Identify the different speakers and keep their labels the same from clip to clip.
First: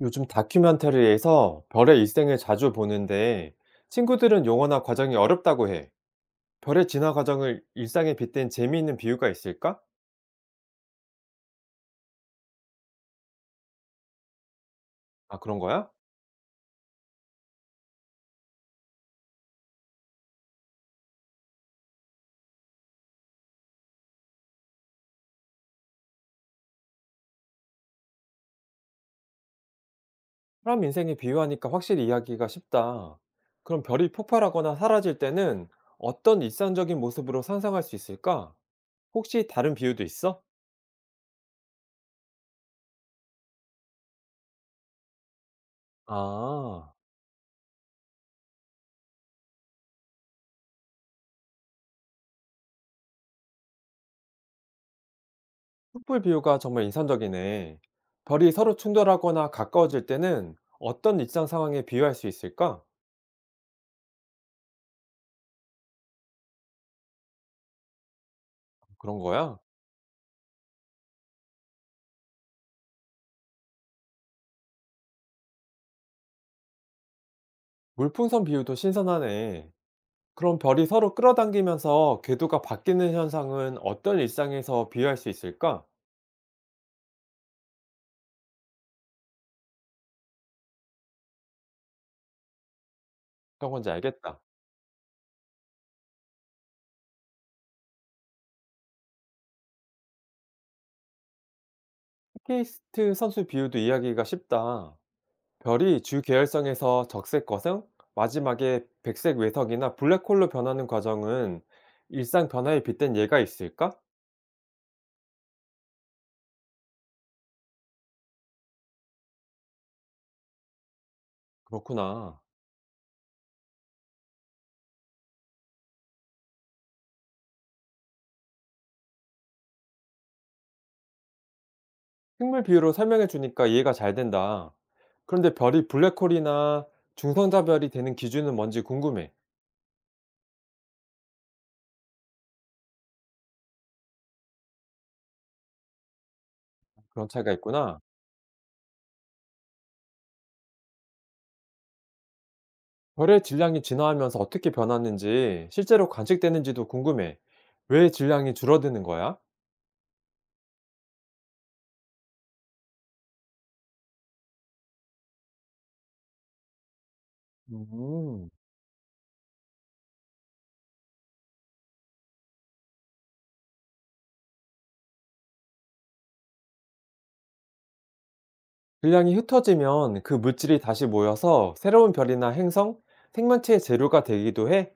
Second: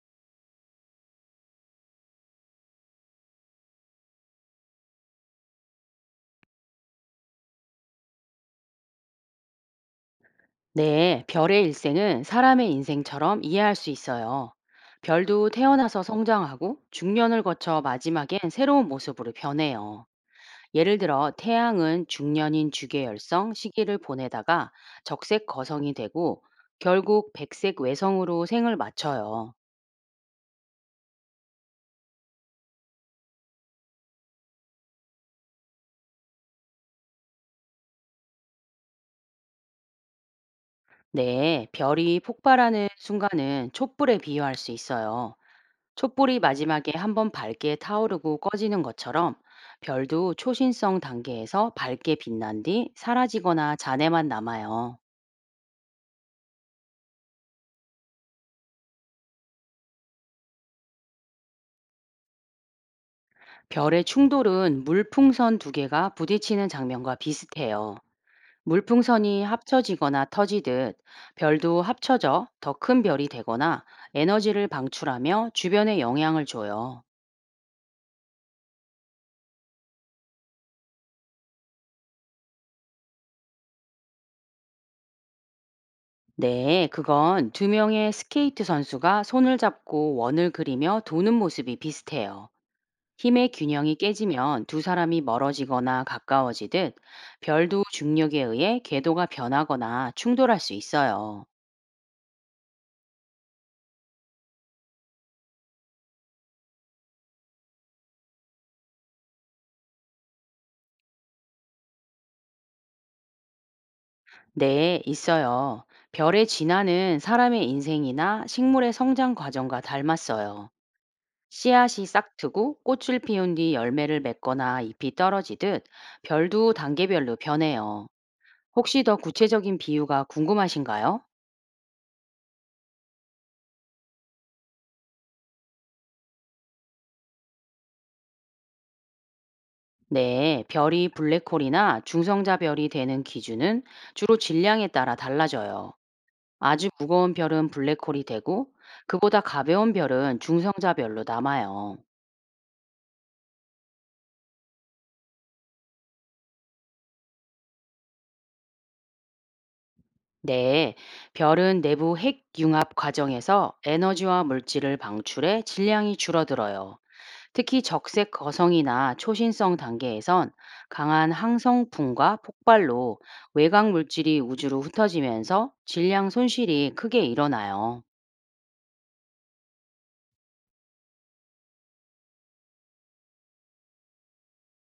Speaker 1: 요즘 다큐멘터리에서 별의 일생을 자주 보는데 친구들은 용어나 과정이 어렵다고 해. 별의 진화 과정을 일상에 빗댄 재미있는 비유가 있을까?
Speaker 2: 네, 별의 일생은 사람의 인생처럼 이해할 수 있어요.
Speaker 1: 아,
Speaker 2: 별도
Speaker 1: 그런 거야?
Speaker 2: 태어나서 성장하고 중년을 거쳐 마지막엔 새로운 모습으로 변해요. 예를 들어 태양은 중년인 주계열성 시기를 보내다가 적색 거성이 되고 결국 백색 외성으로 생을 마쳐요.
Speaker 1: 사람 인생에 비유하니까 확실히 이야기가 쉽다. 그럼 별이 폭발하거나 사라질 때는 어떤 일상적인 모습으로 상상할 수 있을까? 혹시 다른 비유도 있어?
Speaker 2: 네, 별이 폭발하는 순간은 촛불에 비유할 수 있어요. 촛불이 마지막에
Speaker 1: 아,
Speaker 2: 한번 밝게 타오르고 꺼지는 것처럼 별도 초신성 단계에서 밝게 빛난 뒤 사라지거나 잔해만 남아요.
Speaker 1: 촛불 비유가 정말 인상적이네. 별이 서로 충돌하거나 가까워질 때는 어떤 일상 상황에 비유할 수 있을까?
Speaker 2: 별의 충돌은 물풍선 두 개가 부딪히는 장면과 비슷해요.
Speaker 1: 그런
Speaker 2: 물풍선이
Speaker 1: 거야?
Speaker 2: 합쳐지거나 터지듯 별도 합쳐져 더 큰 별이 되거나 에너지를 방출하며 주변에 영향을 줘요.
Speaker 1: 물풍선 비유도 신선하네. 그럼 별이 서로 끌어당기면서 궤도가 바뀌는 현상은 어떤 일상에서 비유할 수 있을까?
Speaker 2: 네, 그건 두 명의 스케이트 선수가 손을 잡고 원을 그리며 도는 모습이 비슷해요. 힘의
Speaker 1: 어떤 건지
Speaker 2: 균형이
Speaker 1: 알겠다.
Speaker 2: 깨지면 두 사람이 멀어지거나 가까워지듯 별도 중력에 의해 궤도가 변하거나 충돌할 수 있어요.
Speaker 1: 스케이트 선수 비유도 이해하기가 쉽다. 별이 주 계열성에서 적색 거성, 마지막에 백색 외석이나 블랙홀로 변하는 과정은 일상 변화에 빗댄 예가 있을까?
Speaker 2: 네, 있어요. 별의 진화는 사람의 인생이나 식물의 성장 과정과 닮았어요. 씨앗이
Speaker 1: 그렇구나.
Speaker 2: 싹트고 꽃을 피운 뒤 열매를 맺거나 잎이 떨어지듯 별도 단계별로 변해요. 혹시 더 구체적인 비유가 궁금하신가요?
Speaker 1: 식물 비유로 설명해 주니까 이해가 잘 된다. 그런데 별이 블랙홀이나 중성자별이 되는 기준은 뭔지 궁금해.
Speaker 2: 네, 별이 블랙홀이나 중성자 별이 되는 기준은 주로 질량에 따라 달라져요. 아주
Speaker 1: 그런
Speaker 2: 무거운
Speaker 1: 차이가
Speaker 2: 별은
Speaker 1: 있구나.
Speaker 2: 블랙홀이 되고, 그보다 가벼운 별은 중성자 별로 남아요.
Speaker 1: 별의 질량이 진화하면서 어떻게 변하는지, 실제로 관측되는지도 궁금해. 왜 질량이 줄어드는 거야?
Speaker 2: 네, 별은 내부 핵융합 과정에서 에너지와 물질을 방출해 질량이 줄어들어요. 특히 적색
Speaker 1: 음,
Speaker 2: 거성이나 초신성 단계에선 강한 항성풍과 폭발로 외곽 물질이 우주로 흩어지면서 질량 손실이 크게 일어나요.
Speaker 1: 질량이 흩어지면 그 물질이 다시 모여서 새로운 별이나 행성, 생명체의 재료가 되기도 해.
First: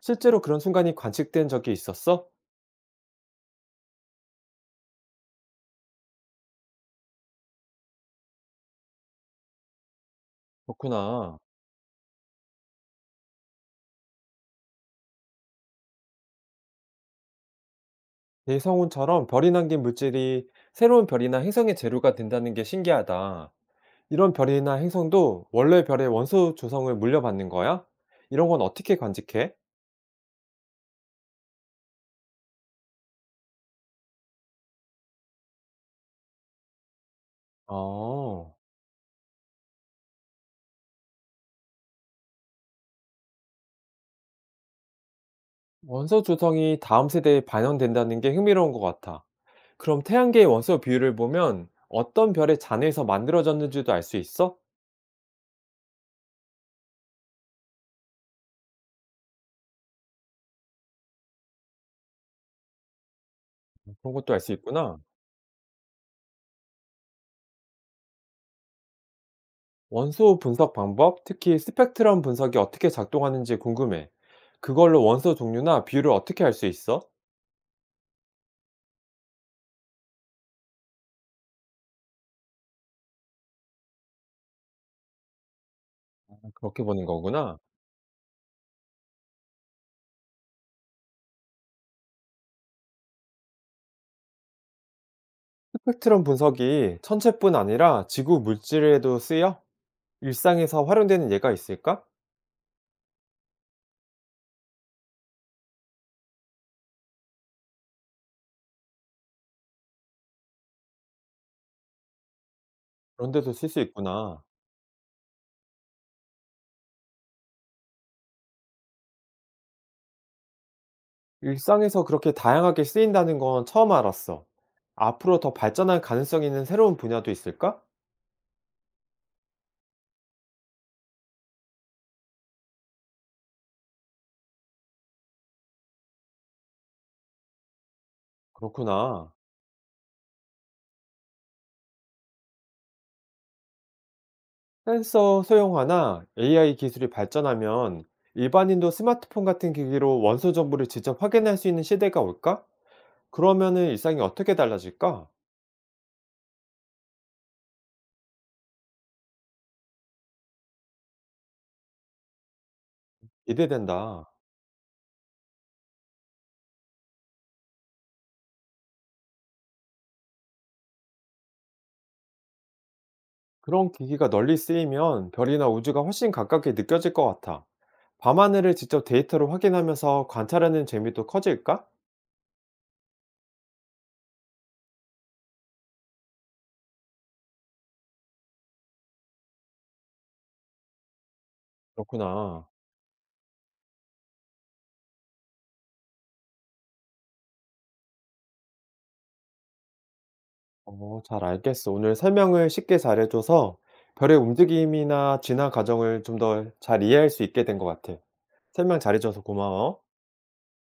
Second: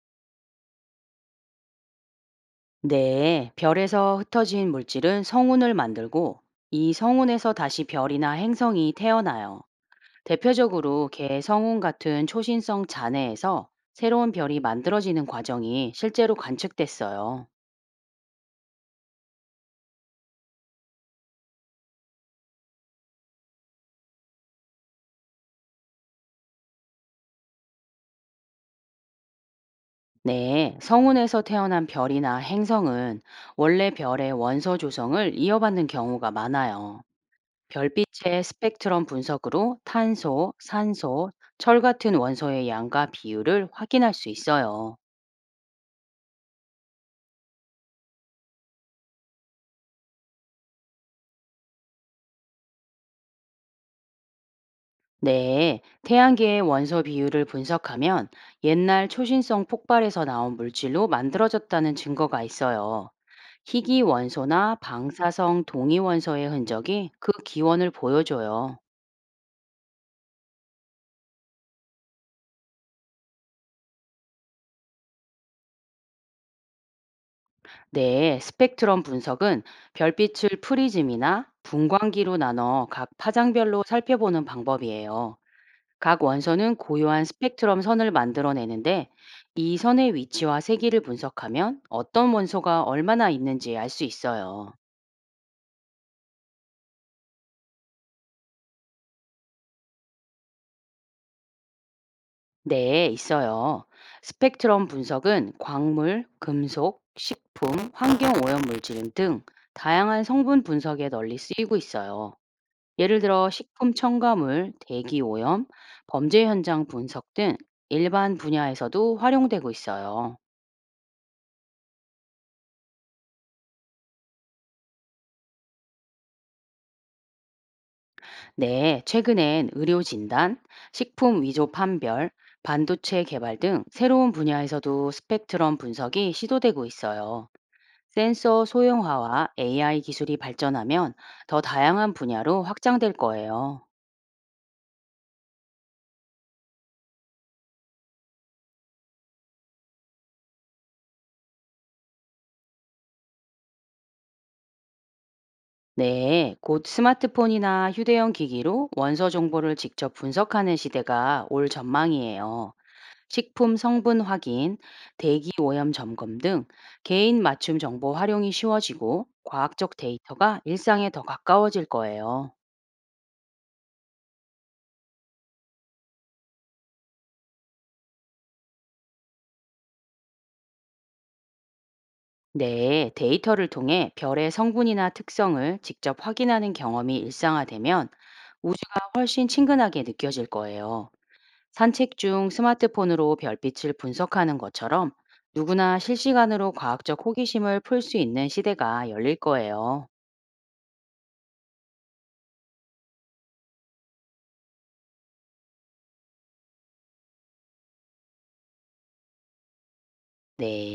Speaker 1: 실제로 그런 순간이 관측된 적이 있었어?
Speaker 2: 네, 별에서 흩어진 물질은 성운을 만들고 이 성운에서 다시 별이나 행성이 태어나요. 대표적으로
Speaker 1: 그렇구나.
Speaker 2: 개성운 같은 초신성 잔해에서 새로운 별이 만들어지는 과정이 실제로 관측됐어요.
Speaker 1: 대성운처럼 별이 남긴 물질이 새로운 별이나 행성의 재료가 된다는 게 신기하다. 이런 별이나 행성도 원래 별의 원소 조성을 물려받는 거야? 이런 건 어떻게 관측해?
Speaker 2: 네, 성운에서 태어난 별이나 행성은 원래 별의 원소 조성을 이어받는 경우가 많아요. 별빛의
Speaker 1: 아.
Speaker 2: 스펙트럼 분석으로 탄소, 산소, 철 같은 원소의 양과 비율을 확인할 수 있어요.
Speaker 1: 원소 조성이 다음 세대에 반영된다는 게 흥미로운 것 같아. 그럼 태양계의 원소 비율을 보면 어떤 별의 잔해에서 만들어졌는지도 알 수 있어?
Speaker 2: 네, 태양계의 원소 비율을 분석하면 옛날 초신성 폭발에서 나온 물질로 만들어졌다는 증거가 있어요. 희귀
Speaker 1: 그런 것도 알 수
Speaker 2: 원소나
Speaker 1: 있구나.
Speaker 2: 방사성 동위 원소의 흔적이 그 기원을 보여줘요.
Speaker 1: 원소 분석 방법, 특히 스펙트럼 분석이 어떻게 작동하는지 궁금해. 그걸로 원소 종류나 비율을 어떻게 알 수 있어?
Speaker 2: 네, 스펙트럼 분석은 별빛을 프리즘이나 분광기로 나눠 각 파장별로 살펴보는 방법이에요. 각 원선은
Speaker 1: 그렇게 보는
Speaker 2: 고요한
Speaker 1: 거구나.
Speaker 2: 스펙트럼 선을 만들어내는데 이 선의 위치와 세기를 분석하면 어떤 원소가 얼마나 있는지 알 수 있어요.
Speaker 1: 스펙트럼 분석이 천체뿐 아니라 지구 물질에도 쓰여? 일상에서 활용되는 예가 있을까?
Speaker 2: 네, 있어요. 스펙트럼 분석은 광물, 금속, 식품, 환경 오염 물질 등 다양한 성분 분석에 널리 쓰이고 있어요. 예를 들어
Speaker 1: 그런데도 쓸 수
Speaker 2: 식품
Speaker 1: 있구나.
Speaker 2: 첨가물, 대기 오염, 범죄 현장 분석 등 일반 분야에서도 활용되고 있어요.
Speaker 1: 일상에서 그렇게 다양하게 쓰인다는 건 처음 알았어. 앞으로 더 발전할 가능성 있는 새로운 분야도 있을까?
Speaker 2: 네, 최근엔 의료 진단, 식품 위조 판별, 반도체 개발 등 새로운 분야에서도 스펙트럼 분석이 시도되고 있어요. 센서
Speaker 1: 그렇구나.
Speaker 2: 소형화와 AI 기술이 발전하면 더 다양한 분야로 확장될 거예요.
Speaker 1: 센서 소형화나 AI 기술이 발전하면 일반인도 스마트폰 같은 기기로 원소 정보를 직접 확인할 수 있는 시대가 올까? 그러면은 일상이 어떻게 달라질까?
Speaker 2: 네, 곧 스마트폰이나 휴대용 기기로 원서 정보를 직접 분석하는 시대가 올 전망이에요. 식품 성분
Speaker 1: 기대된다.
Speaker 2: 확인, 대기 오염 점검 등 개인 맞춤 정보 활용이 쉬워지고 과학적 데이터가 일상에 더 가까워질 거예요.
Speaker 1: 그런 기기가 널리 쓰이면 별이나 우주가 훨씬 가깝게 느껴질 것 같아. 밤하늘을 직접 데이터로 확인하면서 관찰하는 재미도 커질까?
Speaker 2: 네, 데이터를 통해 별의 성분이나 특성을 직접 확인하는 경험이 일상화되면 우주가 훨씬 친근하게 느껴질 거예요. 산책 중
Speaker 1: 그렇구나.
Speaker 2: 스마트폰으로 별빛을 분석하는 것처럼 누구나 실시간으로 과학적 호기심을 풀 수 있는 시대가 열릴 거예요.
Speaker 1: 어, 잘 알겠어. 오늘 설명을 쉽게 잘해줘서 별의 움직임이나 진화 과정을 좀 더 잘 이해할 수 있게 된 것 같아. 설명 잘해줘서 고마워.
Speaker 2: 네.